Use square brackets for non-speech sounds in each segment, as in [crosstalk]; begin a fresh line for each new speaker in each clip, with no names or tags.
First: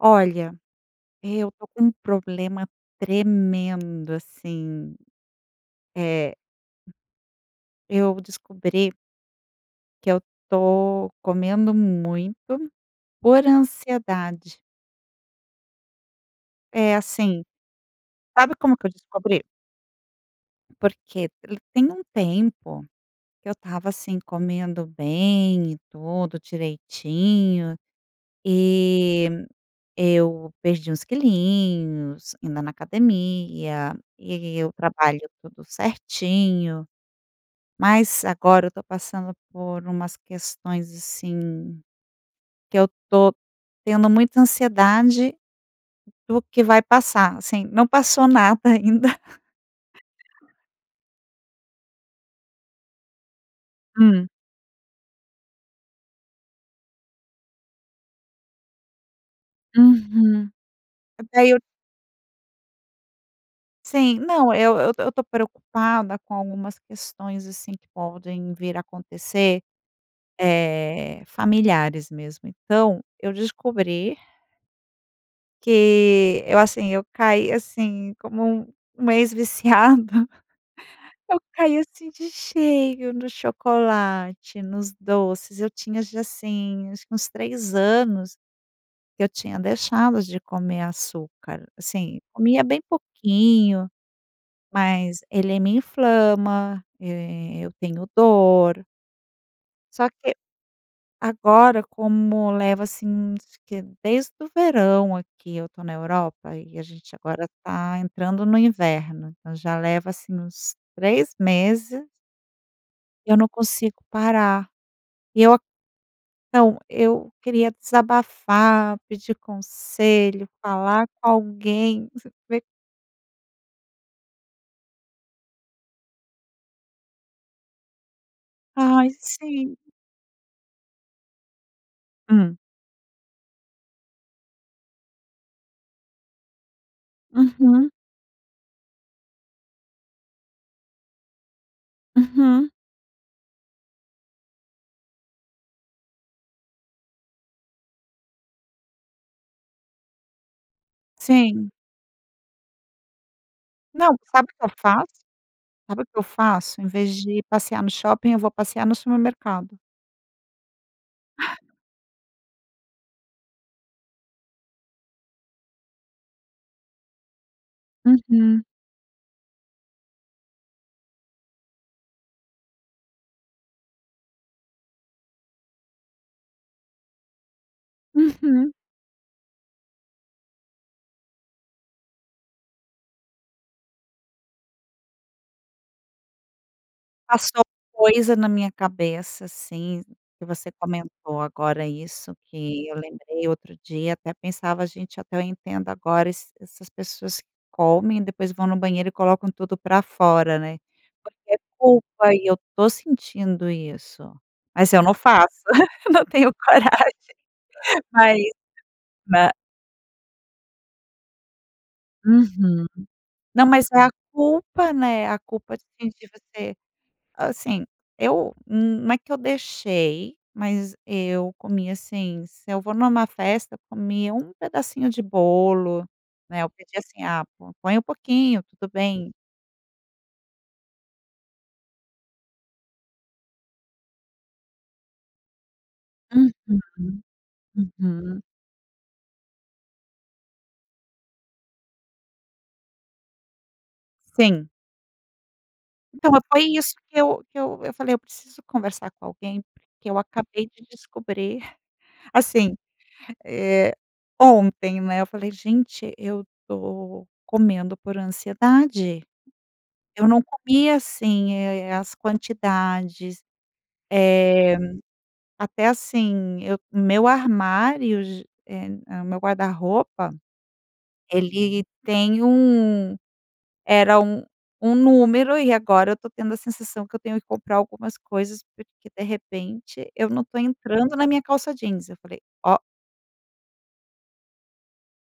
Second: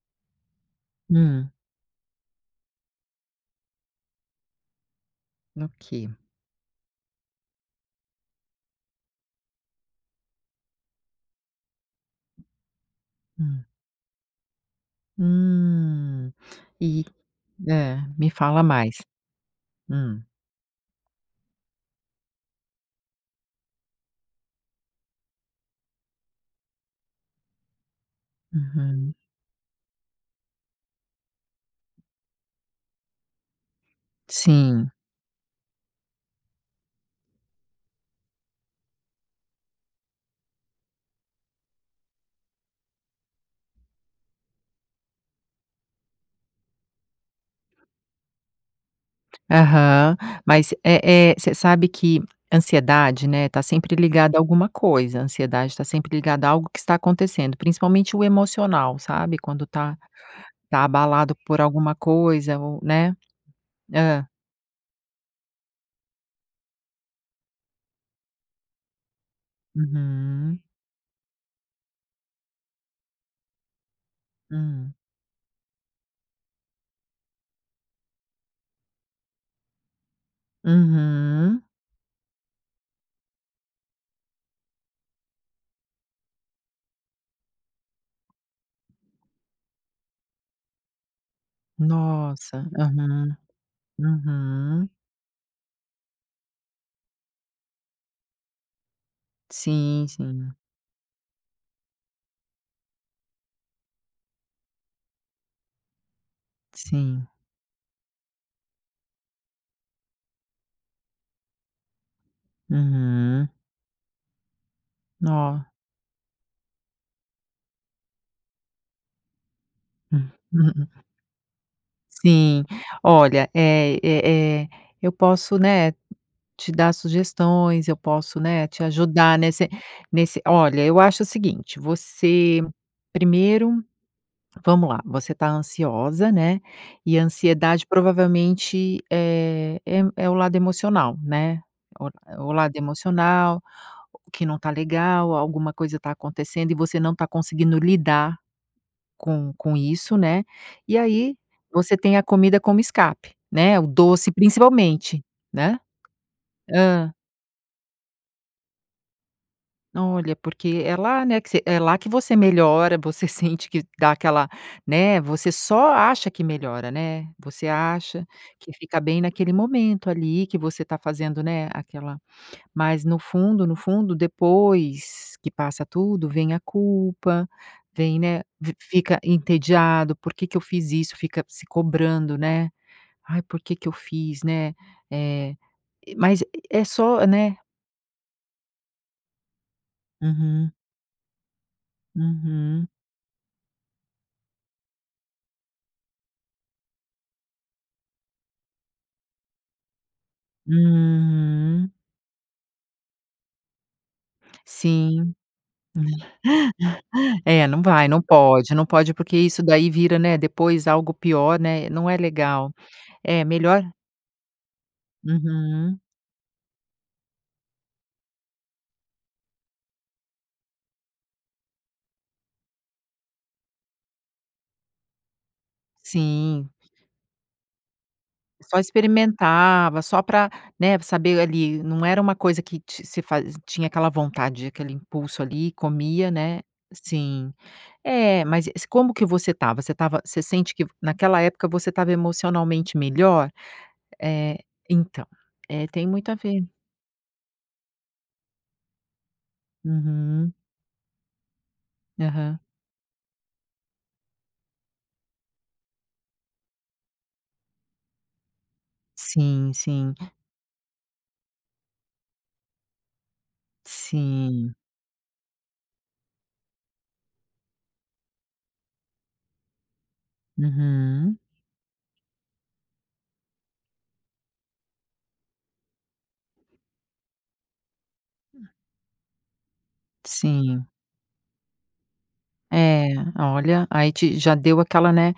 Olha, eu
Hum.
tô com um problema tremendo, assim,
Ok.
eh, eu descobri que eu tô comendo muito, por
Hum.
ansiedade.
Hum.
É,
E
assim
É. Me
Sabe
fala
como que eu
mais.
descobri?
Hum.
Porque ele tem um tempo que eu estava assim comendo bem e tudo direitinho
Uhum.
e eu perdi uns quilinhos, indo na academia e o
Sim.
trabalho tudo certinho, mas agora eu tô passando por umas questões, assim, que eu tô tendo muita ansiedade do que vai passar, assim, não passou nada ainda.
Aham,
[laughs]
mas eh eh, você sabe que ansiedade, né, tá sempre
Hum.
ligada a alguma coisa, ansiedade tá sempre ligada a algo que está acontecendo, principalmente o emocional, sabe? Quando tá
Uhum.
tá abalado
Daí eu
por alguma coisa ou né.
Sim.
Hã.
Não, eu eu eu tô preocupada com algumas questões, assim, podem vir a acontecer,
Uhum.
eh, familiares mesmo, então, eu descobri
Hum.
Que eu, assim, eu caí assim, como um uma ex viciada. [chuckles] Eu
Uhum.
caí, assim, de cheio no chocolate, nos doces. Eu tinha, já, assim, acho que uns 3 anos, que eu tinha deixado de comer açúcar, assim, comia
Nossa!
bem
Aham.
pouquinho,
Uhum.
mas ele me inflama, e eu tenho dor.
Sim,
Só que,
sim.
agora, como leva assim que desde o verão aqui eu tô na Europa e a gente
Sim.
agora tá entrando no inverno. Então, já leva, assim, uns 3 meses eu
Uhum.
não consigo parar, eu a
Nó
Então, eu queria desabafar, pedir
Ah.
conselho,
Ue a
falar com alguém, vê
Sim. Olha, eh, eh, eh, eu posso, né, te dar sugestões, eu posso, né, te
Ai,
ajudar nesse
sim.
nesse Olha, eu acho o seguinte:
Hum.
você primeiro vamos lá, você tá ansiosa, né? E ansiedade
Uhum.
provavelmente, eh, em é o lado emocional, né. O, eh, o
Uhum.
lado emocional, que não tá legal, alguma coisa tá acontecendo e você não tá conseguindo lidar, com com isso, né. E aí,
Sim.
você tem a comida como escape, né? O
Não,
doce,
sabe o que eu faço?
principalmente, né?
Sabe o que eu faço? Em
Hã.
vez de ir passear no shopping, eu vou passear no supermercado.
Olha, porque é lá, né, que
Ah.
você é lá que você melhora, você sente que dá aquela né. Você só acha que melhora, né. Você acha
Uhum.
que fica bem naquele momento ali, que você tá fazendo, né, aquela mas no fundo, no fundo, depois que passa tudo, vem a culpa, vem né.
Uhum.
Vi fica entediado. "Por que que eu fiz isso?". Fica se cobrando, né. "Ai, por que que eu fiz?". Né. Eh, eh, mas é só né.
Passou coisa na minha cabeça, assim, que você
Uhum.
comentou agora isso, que
Uhum.
eu lembrei outro dia, até pensava: "Gente, até eu entendo agora esse essas pessoas que comem, depois vão no banheiro e colocam tudo pra fora". Né. Porque é
Hum.
culpa e eu tô sentindo isso. Mas eu não
Sim.
faço, [giggles]
Nela.
não tenho coragem,
[inhales] É, não
[chuckles]
vai, não
mas
pode, não pode, porque
na
isso daí vira, né, depois algo pior, né. Não é legal,
Uhum.
é
Não,
melhor
mas é a culpa, né, a culpa
Uhum.
de de você, assim, eu, hum, não é que eu deixei, mas eu comia, assim, se eu vou numa festa, eu comia um pedacinho de bolo, né,
Sim
eu pedia assim: "Ah, pô, põe um pouquinho".
Só
Tudo bem.
experimentava, só pra né, saber ali, não era uma coisa que ti se fazi tinha aquela vontade, aquele impulso ali, comia,
Uhum.
né. Sim.
Uhum.
Eh, mas e se Como que você estava? Você estava você sente que naquela época você estava emocionalmente melhor? Eh,
Sim.
então, eh, tem muito
Então,
a
foi
ver.
isso que eu que eu eu falei eu preciso conversar com alguém porque eu
Uhum.
acabei de descobrir,
Aham.
assim, eh, ontem, né, eu falei: "Gente, eu tô comendo por ansiedade.
Sim, sim.
Eu
Tá.
não comia assim, eh, as quantidades,
Sim.
eh, até assim, eu meu armário ge em hã, meu guarda-roupa,
Uhum.
ele tem um era um um número e agora eu tô tendo a sensação que eu tenho que comprar algumas coisas,
Hum a
porque de repente, eu não tô
Sim.
entrando na minha calça jeans, eu falei: "Ó".
É. Olha, aí te já deu aquela né.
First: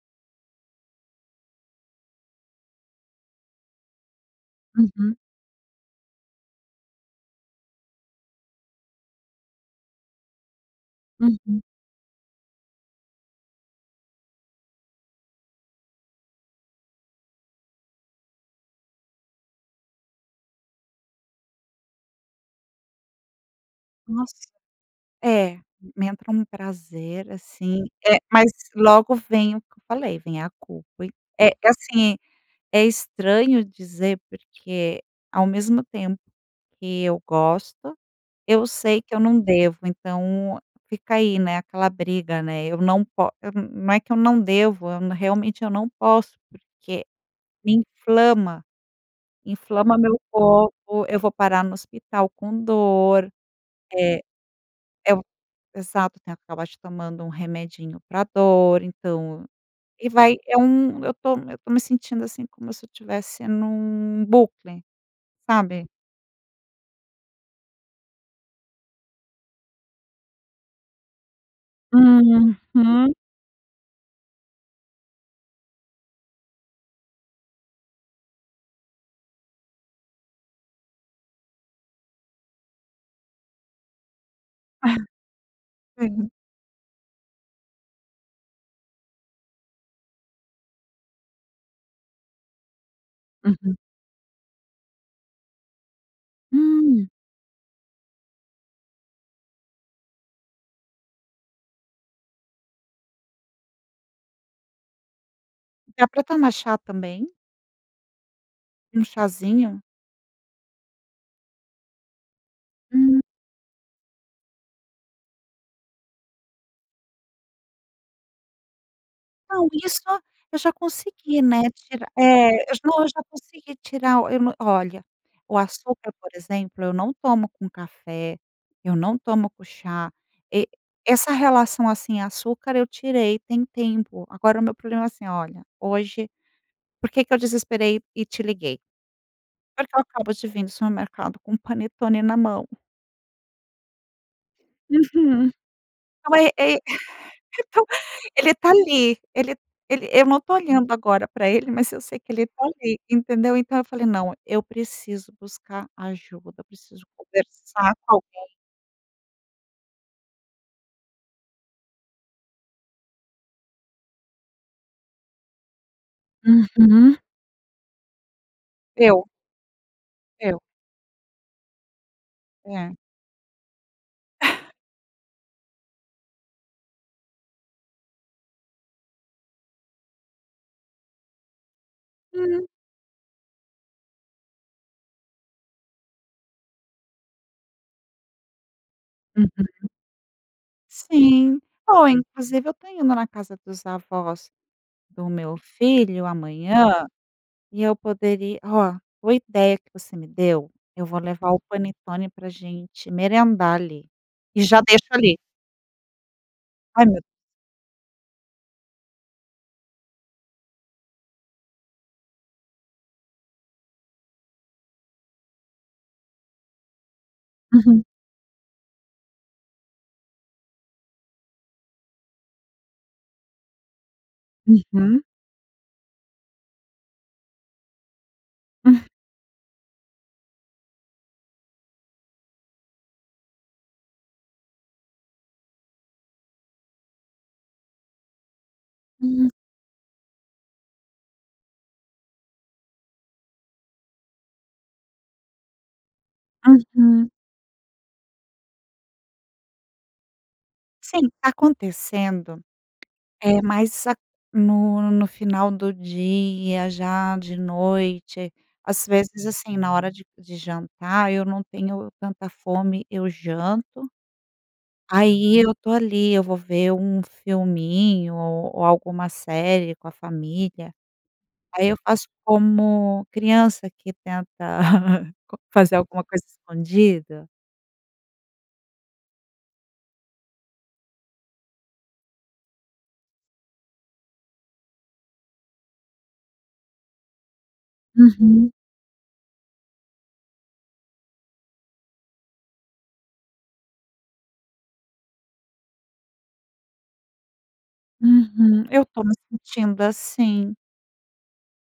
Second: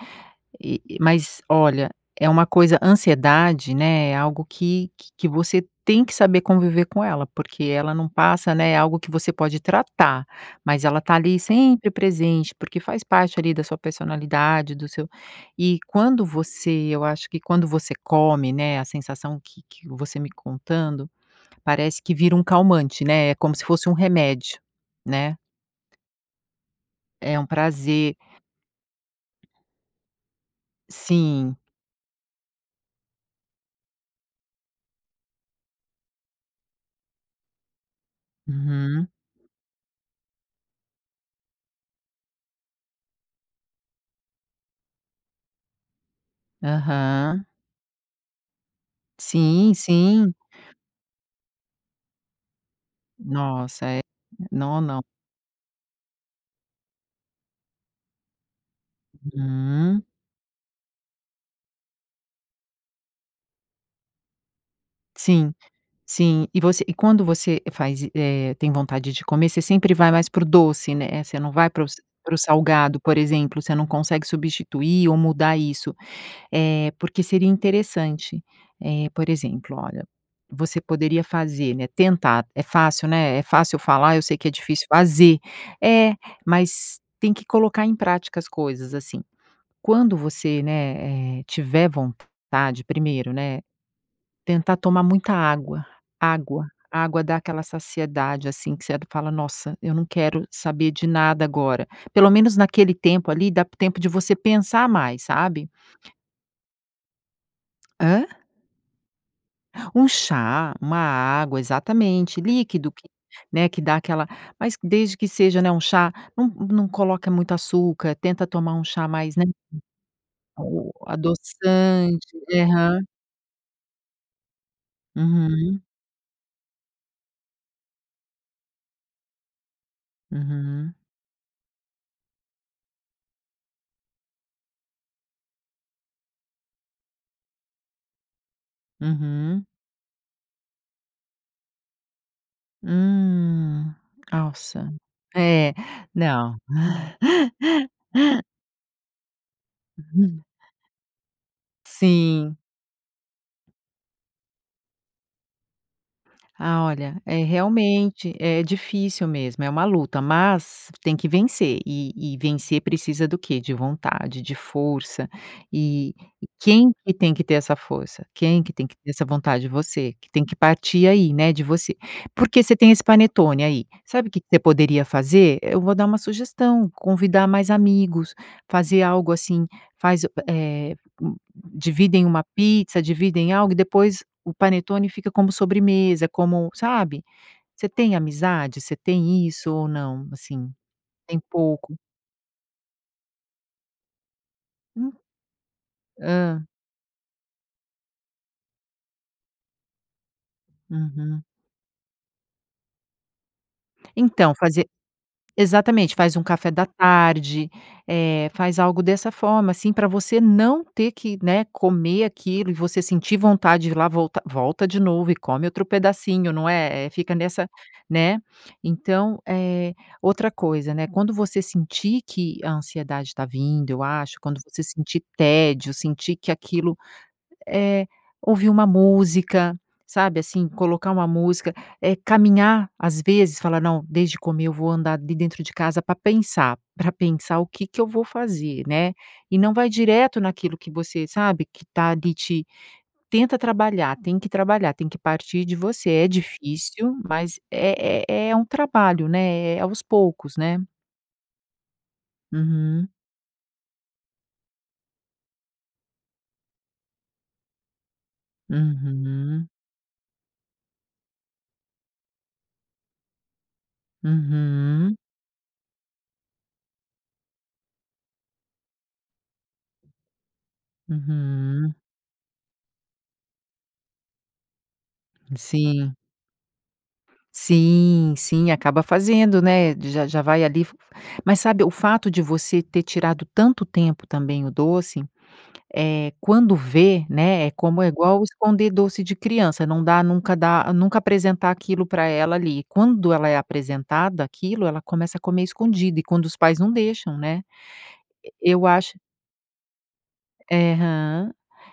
E e mas, olha, é uma coisa ansiedade, né, é algo que que
Uhum.
que você tem que saber conviver com ela, porque ela não passa, né. É algo que você pode tratar, mas ela tá ali,
Uhum.
sempre presente, porque faz parte ali, da sua personalidade, do seu E quando você eu acho que quando você come, né, a sensação que que eu você me contando, parece que vira um calmante, né? É como se fosse um
Nossa.
remédio, né?
É, me entra um prazer
É um
assim,
prazer.
eh, mas logo vem o que eu falei, vem a culpa. É
Sim.
é assim, é estranho dizer porque ao mesmo tempo que eu gosto, eu sei
Uhum.
que eu não devo. Então, fica aí, né, aquela briga, né. Eu não pó eu, hum, hum, é que eu não devo, eu realmente eu não posso porque
Aham.
me inflama.
Sim,
Inflama meu
sim.
corpo, eu vou parar no hospital com dor,
Nossa! É.
eh
Nó não.
eu Exato, tem que acabar acho tomando um remedinho pra dor, então
Uhum. Hum.
E vai é um eu tô eu tô me sentindo assim, como se eu tivesse num bucle,
Sim.
sabe?
Sim. E você e quando você faz e eh, tem vontade de comer, você sempre vai mais para o doce, né? Eh, você não vai para os para o salgado,
Uhum.
por exemplo, você não consegue substituir ou mudar isso. Eh, porque seria interessante, eh, por exemplo, olha, você poderia fazer, né, tentar. É fácil, né, é fácil falar, eu sei que é difícil
Ah.
fazer. É,
Sim.
mas tem que colocar em prática as coisas, assim. Quando você, né, eh, tiver vontade, primeiro, né,
Uhum.
tentar tomar muita água, água.
Hum.
Água dá aquela saciedade, assim, que você fala: "Nossa! Eu não quero saber de nada agora". Pelo menos naquele tempo ali, dá tempo de você pensar mais, sabe?
Dá pra tomar chá também?
Hã?
Um chazinho.
Um chá, uma água, exatamente, líquido que,
Hum.
né, que dá aquela mas desde que seja, né, um chá não não coloca muito açúcar, tenta tomar um chá mais, né.
Não, isso eu já
O
consegui, né, tirar,
adoçante,
eh, eu não
aham.
eu já consegui tirar, eu não olha, o
Uhum.
açúcar, por exemplo, eu não tomo com café, eu não tomo com chá, e
Uhum.
essa relação, assim, açúcar, eu tirei, tem tempo. Agora o meu problema é assim olha, hoje, por que que eu desesperei e te liguei,
Uhum.
por que eu acabo de vir do supermercado com o panetone na mão.
Hum, nossa,
Uhum,
é,
então
não.
é é, [laughs] então
[laughs]
ele tá ali, ele ele eu não
Uhum.
tô olhando agora pra ele, mas eu sei que ele
Sim.
tá ali, entendeu? Então eu falei: "Não, eu preciso buscar ajuda. Eu
Ah,
preciso
olha, é
conversar com
realmente,
alguém".
é difícil mesmo. É uma luta, mas tem que vencer e e vencer precisa do quê, de vontade, de força. E quem que
Uhum.
tem que ter essa força, quem que tem que ter essa
Eu.
vontade? Você, que tem que
Eu.
partir aí, né, de você. Porque você tem
É.
esse panetone aí sabe o que que você poderia fazer? Eu vou dar uma sugestão, convidar mais amigos, fazer algo assim faz u eh, u dividem uma
Hum.
pizza, dividem algo e depois o panetone fica como sobremesa, como sabe, você tem amizade? Você tem isso ou
Uhum.
não? Assim, tem
Sim,
pouco.
bom, inclusive eu tô indo na casa dos avós
Hum.
do meu filho
Hã.
amanhã e eu poderia ó, boa ideia que você me deu. Eu vou
Uhum.
levar o panetone pra a gente merendar ali
Então
e já
fazer
deixo ali.
exatamente faz um café da
Ai, meu Deus.
tarde, eh, faz algo dessa forma, assim, pra você não ter que, né, comer aquilo e você sentir vontade de ir lá, volta volta de novo e come outro pedacinho, não é, é, fica nessa,
Uhum.
né. Então, eh, outra coisa, né, quando você sentir que a ansiedade tá vindo, eu acho, quando você sentir
Uhum.
tédio, sentir que aquilo é ouvir uma
Hum.
música, sabe assim, colocar uma música, é caminhar, às vezes falar: "Não, deixo de comer, eu vou andar ali dentro de casa pra pensar, pra pensar o que que eu vou fazer", né?
Hum.
E não vai direto naquilo que você sabe que tá ali te tenta trabalhar, tem que trabalhar, tem que partir de você. É difícil,
Uhum.
mas é é é um trabalho, né? É é aos poucos, né?
Sim, tá acontecendo.
Uhum.
É mais a no no final do dia, já de noite, às vezes,
Uhum.
assim, na hora de de jantar, eu não tenho tanta fome, eu janto.
Uhum.
Aí eu tô ali, eu vou ver um filminho ou ou alguma série com a família. Aí
Uhum.
eu faço como criança que tenta [laughs] fazer
Sim.
alguma coisa escondida.
Sim, sim, acaba fazendo, né, já já vai ali, f f mas sabe o fato de você ter tirado tanto tempo também o doce, eh, quando vê, né, é como é igual
Uhum.
esconder doce de criança, não dá nunca dá nunca apresentar aquilo para ela ali, quando ela é apresentada àquilo, ela começa a comer escondido e quando os pais não deixam, né.
Uhum,
Eu
eu
acho
tô me sentindo assim.
É aham,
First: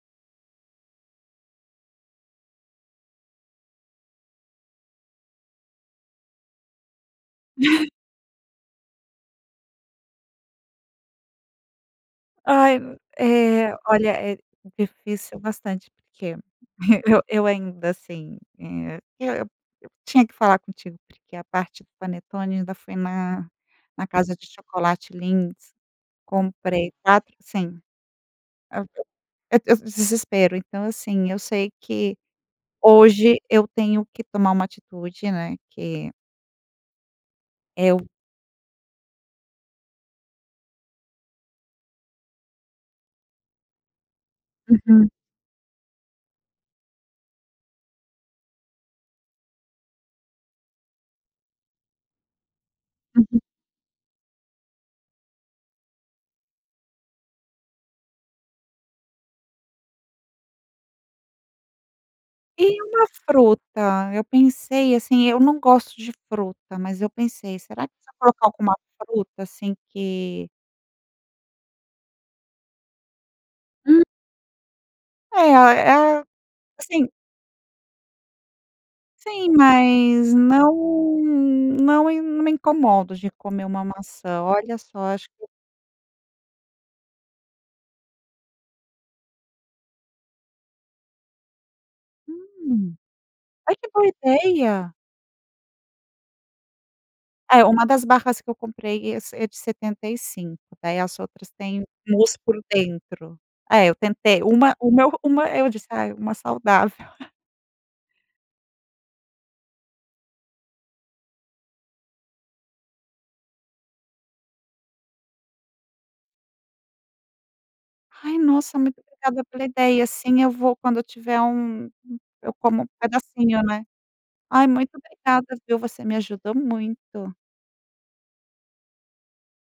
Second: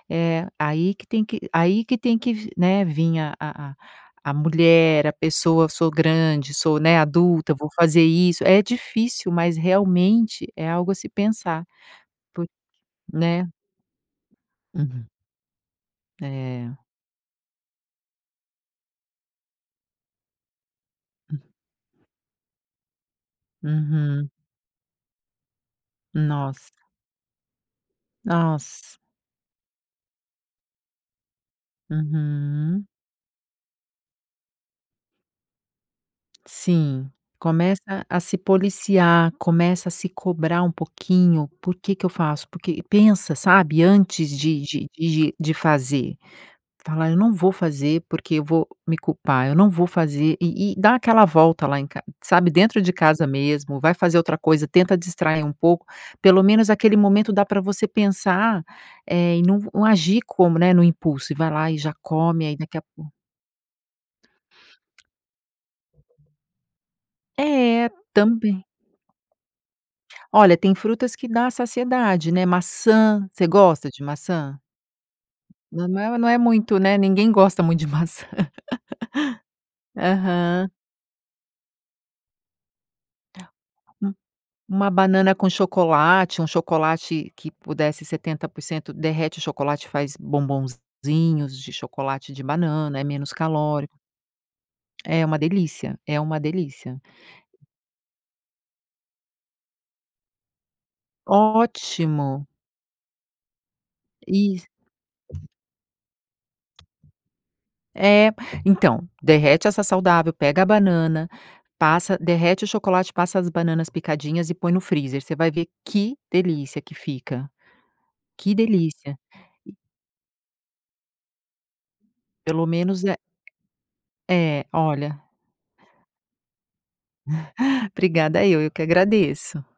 é, aí que tem que aí que tem que, né, vim a a a a mulher, a pessoa, sou grande, sou, né, adulta, vou
[laughs]
fazer isso. É difícil, mas realmente é algo a se pensar, porque,
Ai
né?
é olha, é
Uhum.
difícil bastante, porque
É.
e eu eu ainda assim, eh, eu eu tinha que falar contigo, porque
Hum.
a parte do panetone ainda foi na na
Uhum.
casa de chocolate Lindt
Nossa.
comprei quatro sim, eu
Nossa.
eu eu desespero, então assim, eu sei que
Uhum.
hoje eu tenho que tomar uma atitude, né. Que
Sim,
eu.
começa a se policiar, começa a se cobrar um pouquinho. Por que que eu faço? Porque pensa, sabe, antes de de
Uhum.
de de de fazer, fala eu não vou fazer, porque eu vou me culpar. Eu não vou fazer. E e dá aquela volta lá em ca sabe, dentro de casa
Uhum.
mesmo, vai fazer outra coisa, tenta distrair um pouco, pelo menos aquele momento, dá para você pensar, eh, em não v não agir como, né, no impulso, e vai lá e já come aí daqui
E
a
uma
pouco.
fruta? Eu pensei, assim, eu não gosto de fruta, mas eu pensei: "Será
É,
que se eu colocar
também.
alguma fruta, assim, que"
Olha, tem frutas que dá a saciedade, né. Maçã, você gosta de
Hum.
maçã?
É,
Não,
é
não é,
a
não é muito, né.
assim.
Ninguém gosta muito de maçã.
Sim,
[laughs]
mas
Aham.
não não e não me incomodo de comer uma maçã. Olha
Uma
só, acho
banana
que.
com chocolate, um chocolate que puder ser 70% derrete o chocolate faz bombonzinhos de chocolate de
Hum.
banana é menos
Ai, que
calórico.
boa ideia.
É uma delícia, é uma delícia.
É uma das barras que eu comprei, esse é de 75, daí as outras têm mousse
Ótimo.
por dentro. É, eu tentei
Isso.
uma uma uma, eu disse: "Ah, uma saudável". [chuckles]
É, então derrete essa saudável, pega a banana, passa, derrete o chocolate, passa as bananas picadinhas e põe no freezer. Você vai ver que delícia que fica.
Ai
Que
nossa, muito
delícia.
obrigada pela
E.
ideia e assim eu vou quando eu tiver um eu
Pelo
como um
menos é
pedacinho, né?
é,
Ai, muito
olha.
obrigada, viu, você me ajudou muito.
Obrigada eu, eu que agradeço.